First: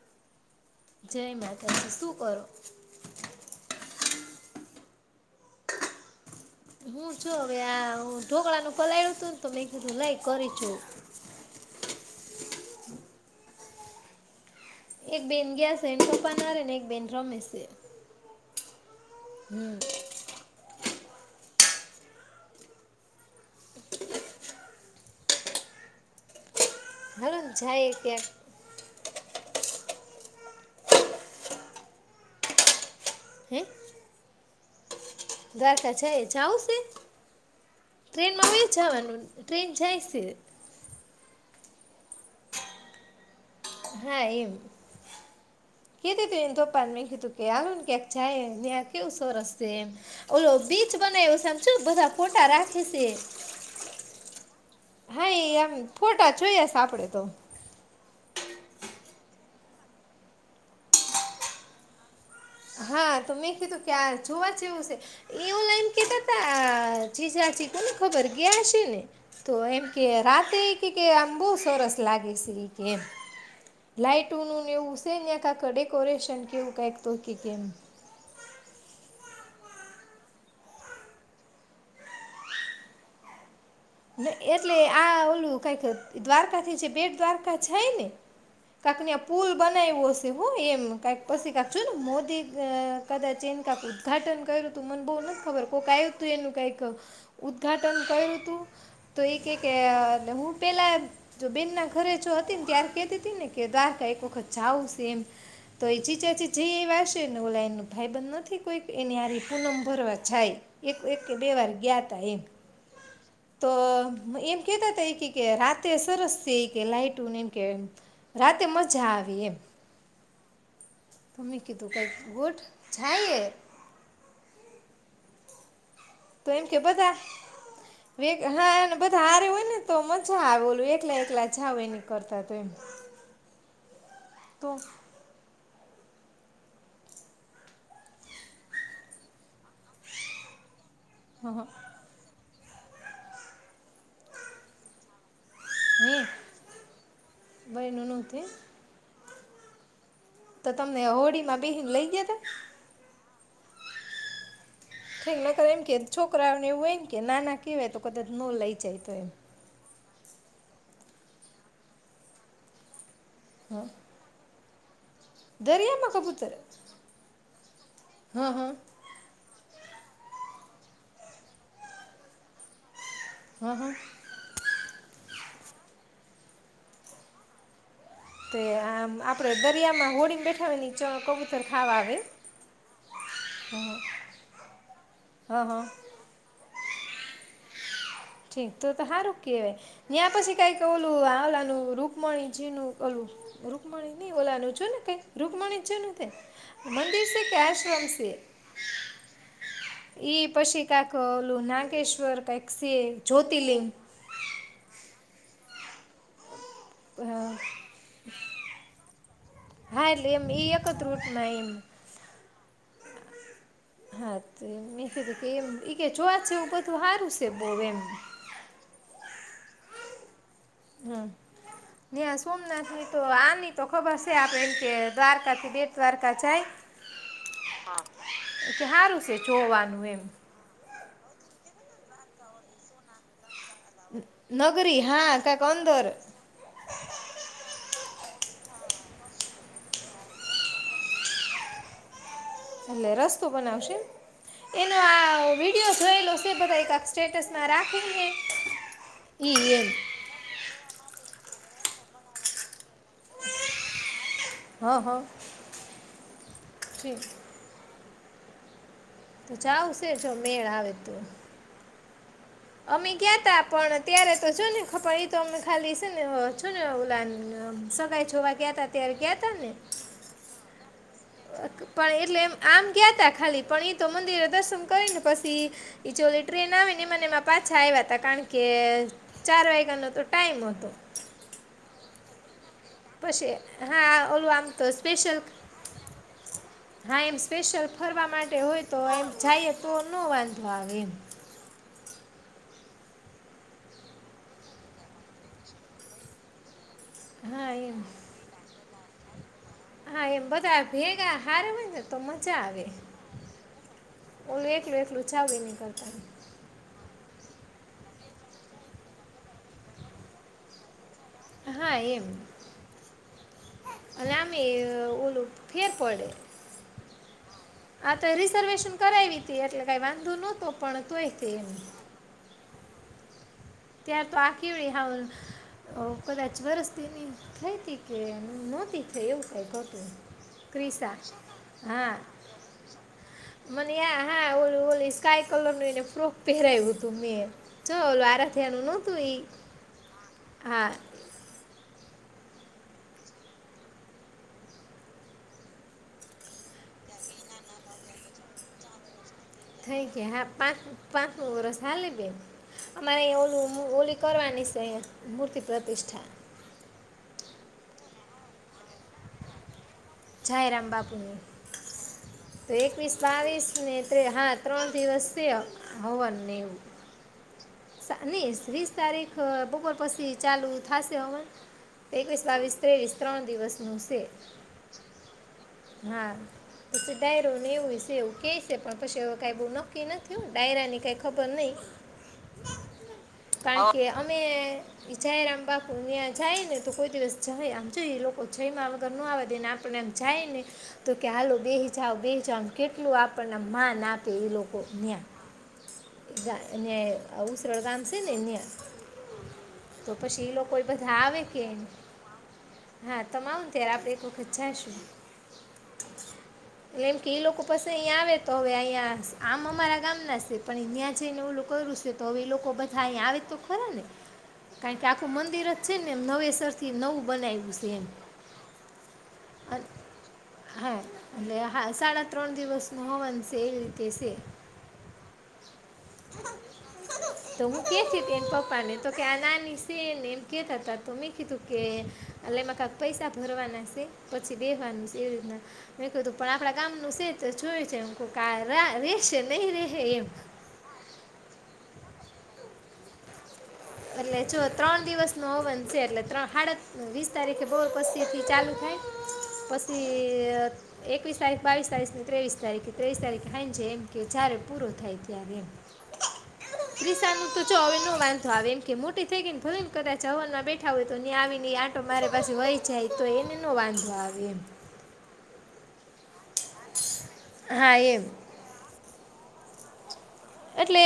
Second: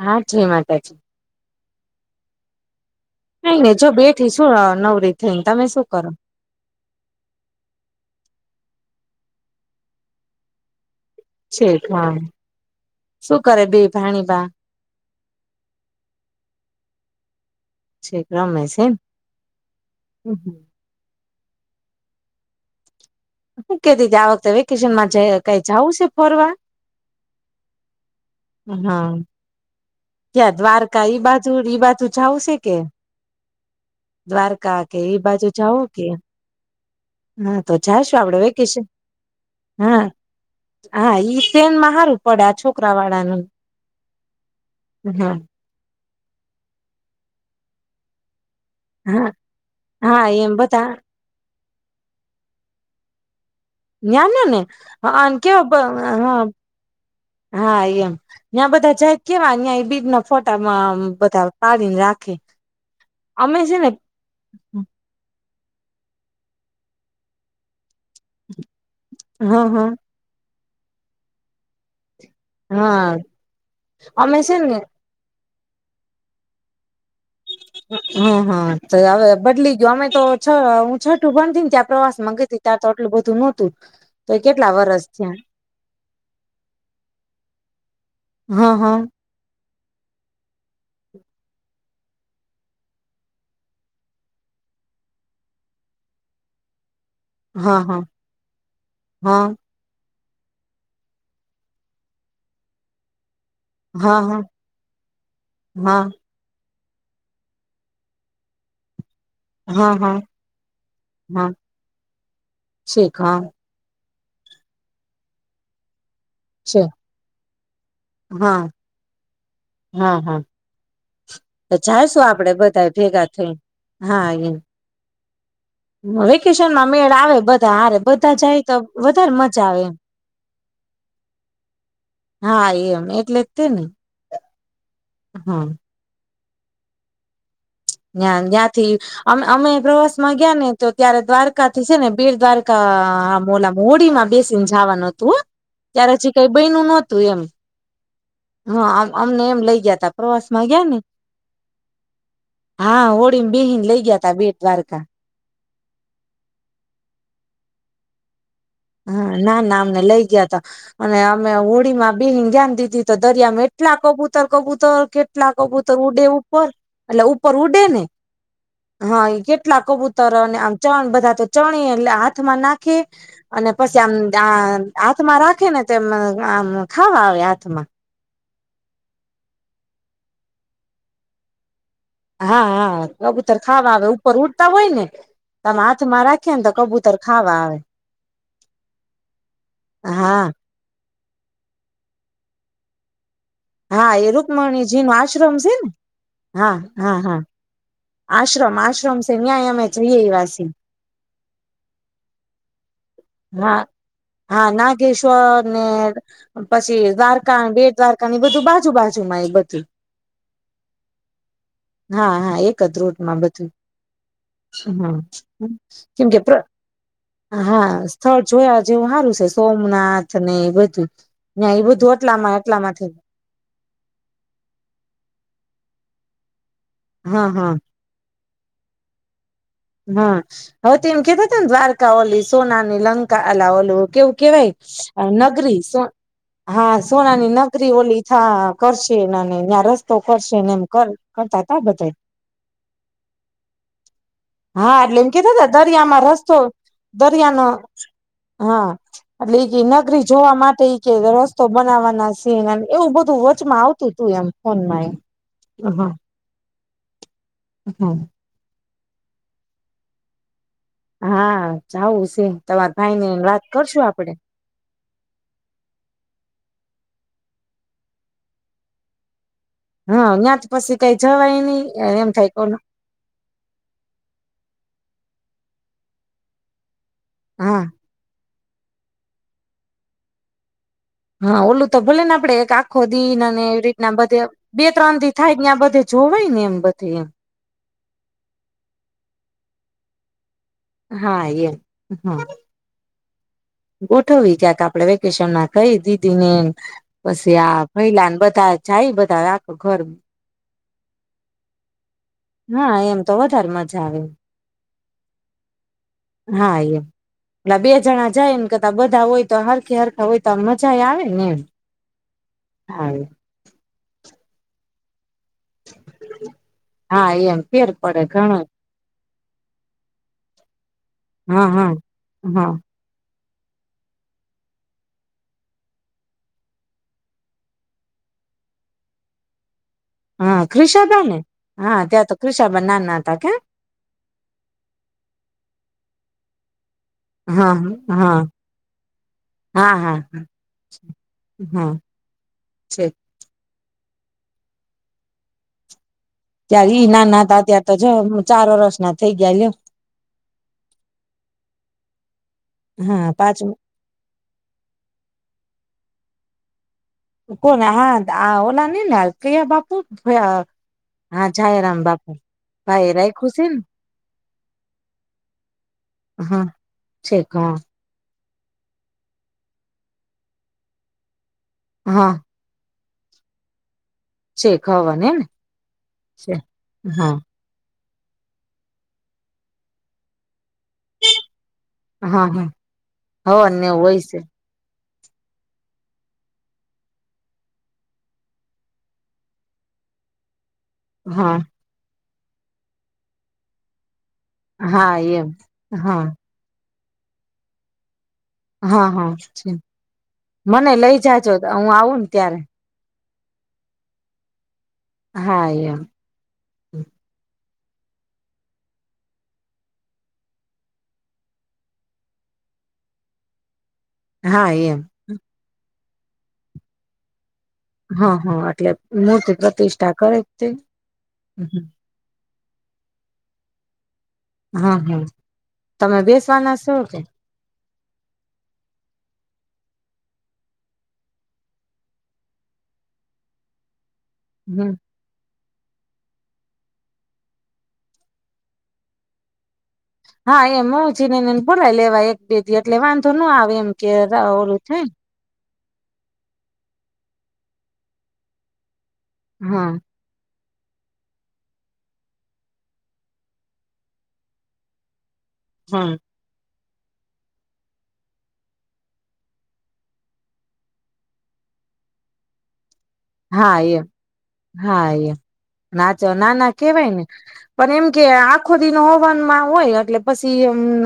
હા જય માતાજી. જય શું કરો? નઈ નઈ જો બેઠી શું નવરી થઈને તમે શું કરો? હું છું હવે આ ઢોકળાનુ પલાયળું હતું ને, તો મેં કીધું લઈ કરી છું. છે ઠીક હા શું કરે ભી ભાણીભા? એક બેન ગયા છે એ કપાનારને એક બેન રમે છે. કોણ? હમ. હું કેતી આ વખતે વેકેશન માં જ કઈ જાવું છે ફોરવા? હાલું જાય કે. હા ત્યાં દ્વારકા ઈ બાજુ ઈ બાજુ જાવશે કે? હે દ્વારકા. કે એ બાજુ જાવ દ્વારકા કે, જાય જાવું છે હા તો જાશું આપડે ટ્રેનમાં વે વેકેશન, જવાનું ટ્રેન જાય હા છે હા ઈ. ટ્રેન માં હારું પડ્યા છોકરા વાળાનું. હા એમ. હા. કીધી તું એને ધોપાને મેં કી તું કે આવ્યું ને ક્યાક જાય. ત્યાં કેવું સો હા રસ એમ, હા ઓલો એમ બધા બીચ બનાયો છેમ. શું બધા ફોટા રાખી સે? ત્યાનોને હ કેવ હ ફોટા જોયા છે આપણે તો હા એમ ત્યા બધા જાય કેવા અ્યાં એ બીજ ના ફોટામાં બધા પાડીને રાખે હા તો મેં અમે છે કીધું ને ક્યાં જોવા જેવું છે. એ ઓલાઈન કેતા તા જીજાજી કોને. ખબર ગયા છે ને તો હા એમ હા કે રાતે કે આમ બો સરસ લાગે સે ઈ કે એમ હા અમે છે લાઈટુનુને ને એવું સેને કા તો ડેકોરેશન એવું કંઈક તો. કે કેમ હમ હા તવે બદલી ગયયો અમે તો છ હું છઠું બંધી ને ત્યા પ્રવાસમાં ગી ત્યાં તો આટું બધું નહોતું. તો કેટલા એટલે વરસ આ થયા ઓલું કાઇક દ્વારકાથી જે બેટ દ્વારકા જાયને હા હા કાક ત્યાં પુલ બનાવ્યું હશે. હું એમ કઇક પછી છે ને મોદી કદાચ એને કાક ઉદઘાટન કર્યું તું મને બવ નથી ખબર. કોઈક આવ્યું તું એનું કઈક હા ઉદઘાટન કયરુ તું. તો ઇ હા કેય કે હું પેલા જો બેન ના ઘરે જો હતી ને તાર કેહતી તી ને કે હા દ્વારકા હા એક હા વખત જાવું છે એમ, તો એ [unintelligible] જે [unintelligible] ભાઈ બંધ નથી કોઈ એને હરી હા પૂનમ હા ભરવા હા જાય એક એક કે હા બે વાર ગયા ત એમ. શીખ હા તો એમ કતા ત કે કે રાતે સરસ છે એ કે લાઈટને એમ, કે હા રાતે મજા આવી એમ હા હા તમે તો કીધું કઈ જાયશું આપડે ગોટ બધા ભેગા જાય. થઈ હા એમ તો એમ કે વેકેશનમાં મેળ બધા, આવે બધા હારે બધા જાય તો હા બધા વધારે હારે મજા હોય ને આવે એમ તો મજા આવે ઓલ એકલા એકલા જાવય ન કરતા તો એમ. તો હમ. ના્યા જ્યાંથી, અ અમે પ્રવાસ માં ગયા ને તો ત્યારે હા દ્વારકાથી છે ને બીડ દ્વારકા કા મોલા મોડી માં બેસી ને જવાનું હતું. હે ત્યારે પછી કઈ બયનું નહોતું એમ. બયનું નહોતું એમ. હા. અમને એમ લઈ ગયા તા. પ્રવાસ માં તો ગયા ને તમને હોડીમાં બેહીન લઈ ગયા હતા? બેહી ને લઈ ગયા તા બે ઠીક ના કર એમ. છોકરાઓને એવું હોય ને કે નાના કેહેવાય તો કદાચ ન લઈ. જાય તો એમ હા ના નામનેલા ગયા તા. અને અમે હોળી માં બે ધ્ઞાન દીધી તો દરિયામાં હા એટલા કબૂતર કવું તો કે કેટલા કબૂતર દરિયામાં ઉડે કબૂતર ઉપર, એટલે ઉપર ઉડે ને, હા હા હા એ કેટલા કબૂતર ર અને આમ ચણ બધા તો ચણી એટલે હાથ માં નાખી. અને હા હા પછી આમ આ હાથમાં રાખે ને તેમ આમ ખાવા આવે હાથમાં. તે આમ આપડે દરિયામાં હોડીગ બેઠાની કબૂતર ખાવા આવે હા હા કબૂતર ખાવા આવે ઉપર ઉડતા હોય ને, હા તમે હા હાથમાં રાખી ને તો કબૂતર ત ખાવા આવે. ઠીક તો તો હારુ કેવાય, રોકી ત્યાં હા પછી કઈ ક લું હલા નું રૂકમણીજી નું કલું. હા રુકમણી એ નહી ઓલાનું છ ને રૂકમણીજી નો કઈ આશ્રમ રુકમણી ને છે હા હા મંદિર હા છે કે આશ્રમ છે? આશ્રમ આશ્રમ છે ન્યાય અમે જઈએ ઈ એવા છીએ પછી કાકલું નાગેશ્વર કઈ. સે હા હા નાગેશ્વર. હમ્મ અર પછી હા દ્વારકા બેડ દ્વારકા એ બધું બાજુ બાજુ માં એ બધું. હા એટલે એમ ઈ એક જ રૂટમાં એમ હા હા એક કદરોદમાં બધું. હા, તોમ મેં હા કીધું કે એમ કે જોવા છે એવું બધું હારું છે બહુ હા એમ. સ્થળ જોયા જેવું સારું છે સોમનાથ. ને એ બધું હમ્મ ન્યા એ બધું ને આ એટલામાં સોમનાથ ની એટલામાંથી તો આની તો ખબર છે આપડે એમ કે દ્વારકાથી બે દ્વારકા જાય. હા, હા. કે હારું સે. હા, હવે તે એમ કેતા થે ને દ્વાર ક ઓલી સોનાની લંકા અલા ઓલું કેવું નગરી કેવાય હા કાંક નગરી સો અંદર હા સોનાની નગરી ઓલી હા હા કરશે એનાને ત્યાં રસ્તો કરશેને એમ કર-કરતા તા બધાએ એટલે રસ્તો બનાવશે? એનો હા, એટલે એમ આ કેતા વિડીયો દરિયામાં જોયેલો છે રસ્તો બધા કાંક દરિયાનો સ્ટેટસમાં રાખીને હા એટલે ઈ એમ એ નગરી જોવા માટે ઈ કે રસ્તો બનાવવાના છે એના એવું બધું વચમાં આવતું તું એમ હ ફોનમાં હ એ. ઠીક. હા. ચાવશે જો મેળ આવે તો હા. જાઉસ અમે ગયા તા, પણ ત્યારે તો જો ને [unintelligible] તો અમે ખાલી સે ને અહ શું ને ઓલાન સગાઈ જોવા ગયા તા ત્યારે ગયા તા ને. હા ન્યાં જ પછી કઈ જવાય નહી પણ એટલે થાય એમ કો આમ ગયા તા ખાલી પણ ઈ તો મંદિરે દર્શન કરી ને પછી, ઈચોલી ટ્રેન આવીને એમાન એમા પાછા હા આવ્યા તા કારણ કે ચાર વાયગાનો તો ટાઈમ હતો. હા. ઓલું તો ભલે ને આપડે એક આ ખો દી પછી અને એવી હા રીતના બધે, ઓલું આમ બે તો ત્રણ દી સ્પેશિયલ થાય ને ન્યાં બધે જોવાય ને એમ બધે હા એમ. સ્પેશિયલ ફરવા માટે હોય તો એમ જાઈએ તો નો વાંધ હા એમ, હમ્મ. ગોઠવી ક્યાક આપડે વેકેશન ના ખાઈ દીદી ને. પછી હા આ એમ ભૈલાન બધા જાય બધા. ઘર હા એ બધા વેગ આહારમાં જ હા એમ તો વધારે મજા આવે. ફ લુચાવ વિેની કરતા હા એમ, એટલે બે જણા જાય ને કરતા બધા હોય તો હરખ હરખા હોય તો મજા આવે. ને એમ હા એમ, આવે અને આમ અ ઓલું. ફેર પડે. હા એમ. ફેર આ પડે તો ઘણો રિઝર્વેશન કરાવી તી એટલે કઈ વાંધો નહતો પણ તોય હા એમ. હા હા ત્યાં તો આ કીડી હ કદાચ વરસતીની થઈ હતી કે નહોતી થઈ એવું કઈ હા ક્રીસા ક્રિષાબા છે, ને હા ત્યાં તો ક્રિષાબા નાના હતા કે મને હા ઓ સ્કાય કલરનો ફ્રોક પહેરાયવું હતું. મેં હા જો ઓલું હા. આરાધ્યાનું નહોતું એ હા હા હ છે ત્યારે ઈ નાના હતા ત્યારે તો જો ચાર વર્ષ ના થઈ ગયા લ્યો થઈ ગયા હા પાંચ પાંચમું વરસ હાલી બેન અમારે હા ઓલુ પાંચમા ઓલી કરવાની છે મૂર્તિ તિષ્ઠા કોણ હા ઓલા નીને લાલ પ્રિયા બાપુ જાયરામ બાપુની હા જાય રામ બાપુ તો ભાઈ એકવીસ રાખ્યું બાવીસ છે ને ત્રે હા ત્રણ દિવસ છે. હવન ને હા છેક હા એવું સા ની વીસ તારીખ બપોર પસી ચાલુ થાશે હવન હા એકવીસ બાવીસ ત્રેવીસ ત્રણ દિવસનું સે. છેક હવન હે ને હા પછી ડાયરો ને એવું હશે એવું કેય છે પણ પસી એવું કઈ બહુ નક્કી નથી થયુ ડાયરાની કઈ ખબર નહી હા હા કારણ હવનને એવું કે હોય અમે છે ઈ જાયરામ બાપુ, ન્યા જાય ને તો કોઈ દિવસ જઇ, આમ જો એ લોકો જઈમાં વગર ન આવવા દે ને, આપણને આમ જાય ને તો કે હાલો હા બેહી જાઓ બેન. આમ કેટલું આપણને માન આપ પે ઈ લોકો હા ન્યાં. એમ હા [unintelligible] આ ઉસરળ ગામ સ હા, હા છેન. પછી એ લોકો મને લઈ બધા જાજો હું આવું ને ત્યારે. તમ આવો ને ત્યારે આપડે એક વખત જાશું. હા એમ. પશી અહીંયા આવે તો હવે અહીંયા આમ અમારા ગામના સે, પણ ઈ ન્યા જઈને એવું ઓલું કર્યું સે, તો હવે ઈ લોકો બધા આયા આવે તો ખરા ને. હા એમ કાઈક આખું મંદિર જ છે ને એમ નવેસર થી નવું બનાઇવુ સ હા, હા એટલે મૂર્તિ અન- પ્રતિષ્ઠા કરે તે હા. એટલે હા સાડા ત્ર તણ દિવસનો હવન સે ઈ રીતે સે. હા, હા. તમે બેસવાના સો કે? તો હું કહેતીતી એન પપ્પાને, તો કે આ નાની સે ને એમ કેતાતા, તો મેં કીધું કે અલે એમાં કાક પૈસા ભરવાના સે પછી હમ બેહવાનું સ. ર મેં કુ પણ આપણા ગામ નનું છે તો જોય છે રેશે નહી ર હા એમ છે ને ભોલા લેવા એક બેધ એટલે વાંધો ન આવેમ. એટલે જો ત્રણ દિવસ નો હો બન છે એટલે ત્રણ હડ વીસ તારીખે બહુ પછીથી ચાલુ થાય. હા પછી એકવીસ તારીખ બાવીસ તારીખ ત્રેવીસ તારીખ ત્રેવીસ તારીખ થ છે એમ કે જ્યારે પૂરો થાય ત્યારે. હમ. ત્રીસા નું તો ચોવે ન વાંધો આવે. મોટી થઈ ગઈને ભલેને કરતા ચવન માં બેઠા હોય તો આવી ને આટો મારે પાછી હોય જાય તો એને ન હા વાંધો આવે એમ. નાચો ના ના કેવાય ને. પણ એમ કે આખો દિ ન હોવાન માં હોય એટલે પછી એમ એટલે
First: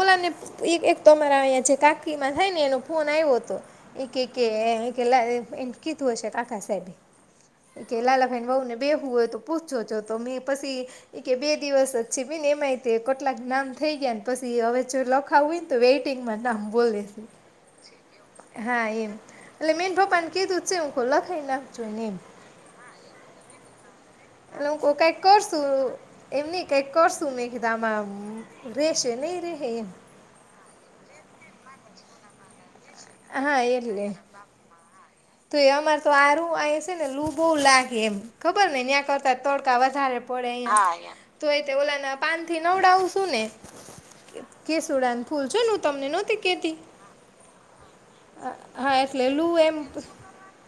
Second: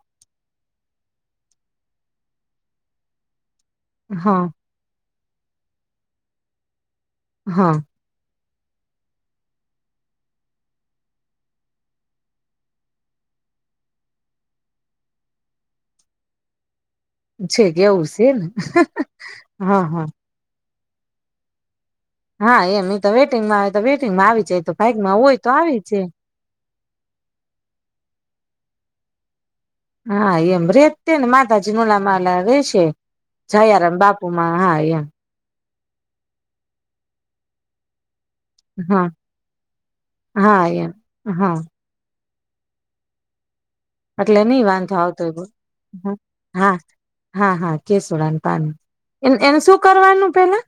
ઓલાને એક એક તોરા અંયા જે કાકીમાં થાય ને એનો ફોન આવ્યો હતો. એક એક હા એક કેલા એ કી હશે આકા સાહેબી. હા. [unintelligible] વહુ ને બેહવું હોય તો પૂછજો જો, તો મેં પસી ઈ કે બે દિવસ જ છે બેન એમાંય તે કટલાક નામ થઈ ગયા ને પસી હવે જો લખાવું હોયન તો વેઇટિંગમાં નામ બોલે. છે છેક એવું સેન હા હા, હા. તો લખાય નાખ. હા એમ. ઈ તો વેટિંગમાં આવે તો વેટ એટલે હું કાઈક કરશું, એમ નહીં કઈક કરશું મેં કીધા આમાં મ રહેશે. નહીં રહે? હા એમ. રેત તેન માતાજી ના ઓલા મા લા વેશ [unintelligible] હા જયારામ એટલે બાપુમાં. હા એમ. તો એ અમાર તો આરું આય સે ને લું બોવ લાગે એમ. ખબર ને હા ન્યાં કરતા તડકા વધારે પડે હા એમ અહિયાં, હા તોય તે ઓલા ના પાન થી નવડાવશું ને એટલે નહી વાંધો કેસુડાન આવતો ફૂલ હોય. જોયું ને હું તમને નહોતી હા, કેતી હા, હા, કેસ ડાન પાન. એન-એન શું કરવાનું પહેલા?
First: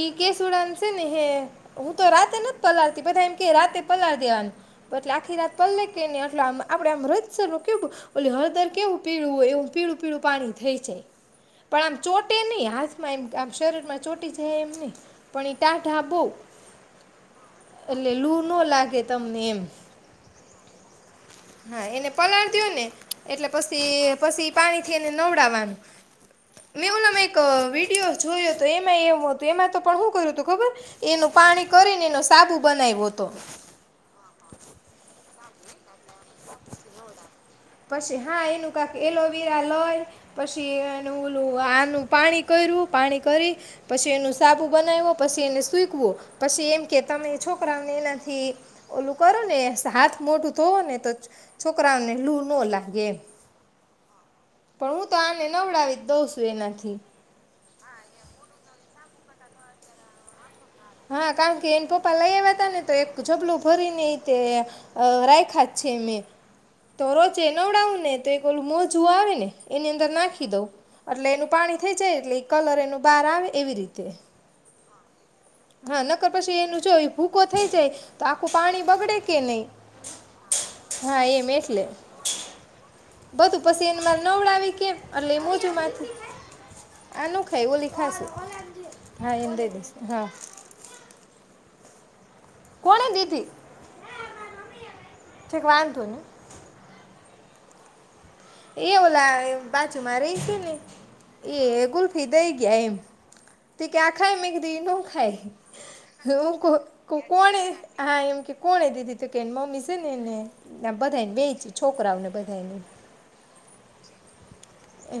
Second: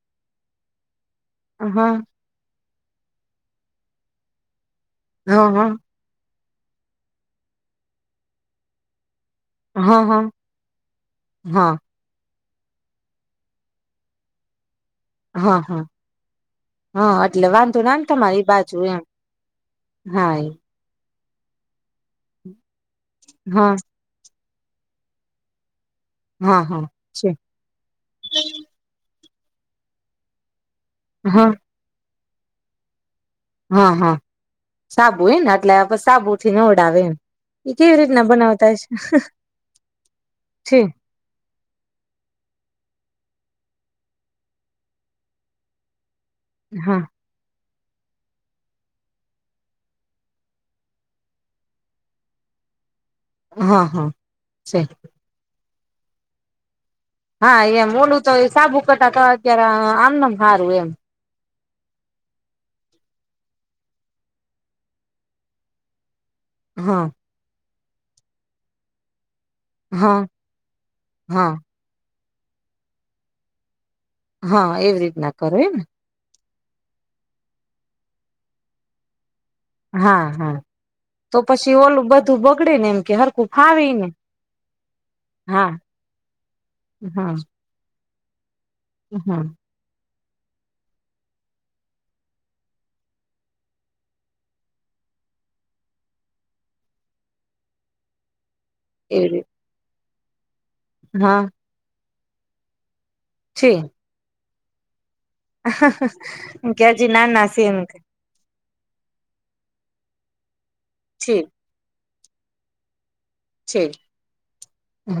એ કેસુડાનશે ને હે, હા હું તો રાતેનો પલાતી બધા એમ કે રાતે પલાર દેવાના પર આખી, હા રાત હા પલ્લે તે નિયોત પેલો આમ આપડે આમ હદસર નું કેવુંલે હળદર કેવું પીળું હોય એવું પીળું હા હા પીળું પાણી થઈ જાય હા પણ આમ ચોટ ટેની હાથમાં આમ શરીર માં ચોટી છે એમ ની. હા હા હા એટલે વાંધો ના એટલે લૂ તમારી ન બાજુ એમ લાગે તમને એમ હા એ. હા એને પલાળ દેયો ને એટલે હા પસી પસી પાણી થી એને નવડાવવાનું. હા હા મેં હુલામાં છે એક વિડીયો જોયો તો એમાં એ વ તો એમાં તો પણ શું કર્યું તું ખબર? એનું હા પાણી કરીને એનુંસ સાબુ બનાઈવો તો. હા હા સાબું એને આટલે આ બસ પછી રીતના હા એનું બનાવતા કક હશે એલોવેરા લય પછી છે એનું ઓલું આનું પાણી કર્યું પાણી કરી પછી એનું સાબુ બનાવ્યો, પછી એને સૂઈકવો. પછી એમ કે હા તમે છો [unintelligible] એનાથી ઓલું કરો ને સ હાથ મોટું ધોવો ને તો છોકરાઓને લૂ નો લાગે એમ. હા, હા. છે પણ હું તો આ ને નવડાવી જ દઉં સું એનાથી. હા એમ. ઓલું તોય સાબુ કરતા તો અત્યારે આમનમ હારું એમ. ણ કે એન પપ્પા લઈ આયવા તા ને તો એક જબલું ભરી ને એય તે રાયખા જ છે મે. તો હા રોજે‌ નવડાવું ને તો એક ઓલું મોજું આવે ને એની અંદર હા નાખી દઉં, એટલે એનું હા પાણી થઈ જાય, એટલે ઈ કલર એનું બહાર આવે, એવી રીતે. હા એવી રીત ના કરે ને? હા નકર પછી એનું જો ઈ ભૂકો થઈ જાય તો આખું પાણી બગડે કે નહીં? હા હા હા તો એમ પછી એટલે. ઓલું બધું બગડે ને એમ કે હરખું બધું પસી ફાવે એન ને મારે નવડાવી કેમ? એટલે ઈ હા મોજું માંથી, હા આનું ખાય ઓલી ખાશે. હા એન દઈ દેશ. હા. કોણે દીધી? ઠીક વાંધો નહીં. એ એવી રીતે ઓલા બા જું મા રેય સે ને હા એ ગુલ ફી દઈ ગયા એમ. છે તે કે આ ખાઈ, મે કીધ [unintelligible] કે હજી નાના છે કોને, એમ કે હા એમ કે કોને દીધી, તો કે એન મમ્મી સ [unintelligible] એને ન્યાં બધાયન છે વેચી છોકરાવ ને બધાય ને. છે.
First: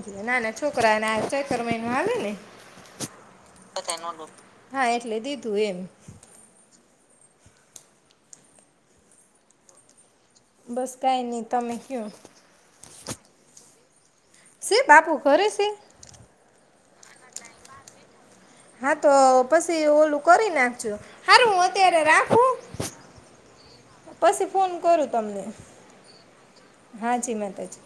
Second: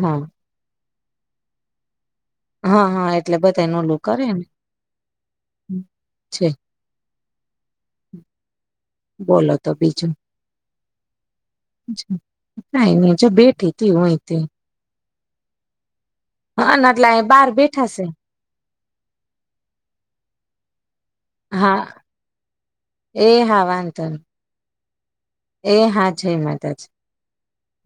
હા નાના છોક રાને આ ચૈતર મહિનો હાલે ને! હા, હા એટલે બધાય ને ઓલું કરે ને. હા એટલે દીધું એમ છે. બોલો તો બીજું. બસ કાઈ નહી તમે કયો અચ્છા કાઈ નહીં જો બેઠી. તી હોય. સે બાપુ કરેશે? હા ના એટલા એ બહાર બેઠા છે. હા, તો પછી ઓલું કરી નાખજો. હારું હું હા, અત્યારે રાખું એ હા વાંધો પછી ફોન કરું તમને એ હા છે એ માતા છે. હા જી માતાજી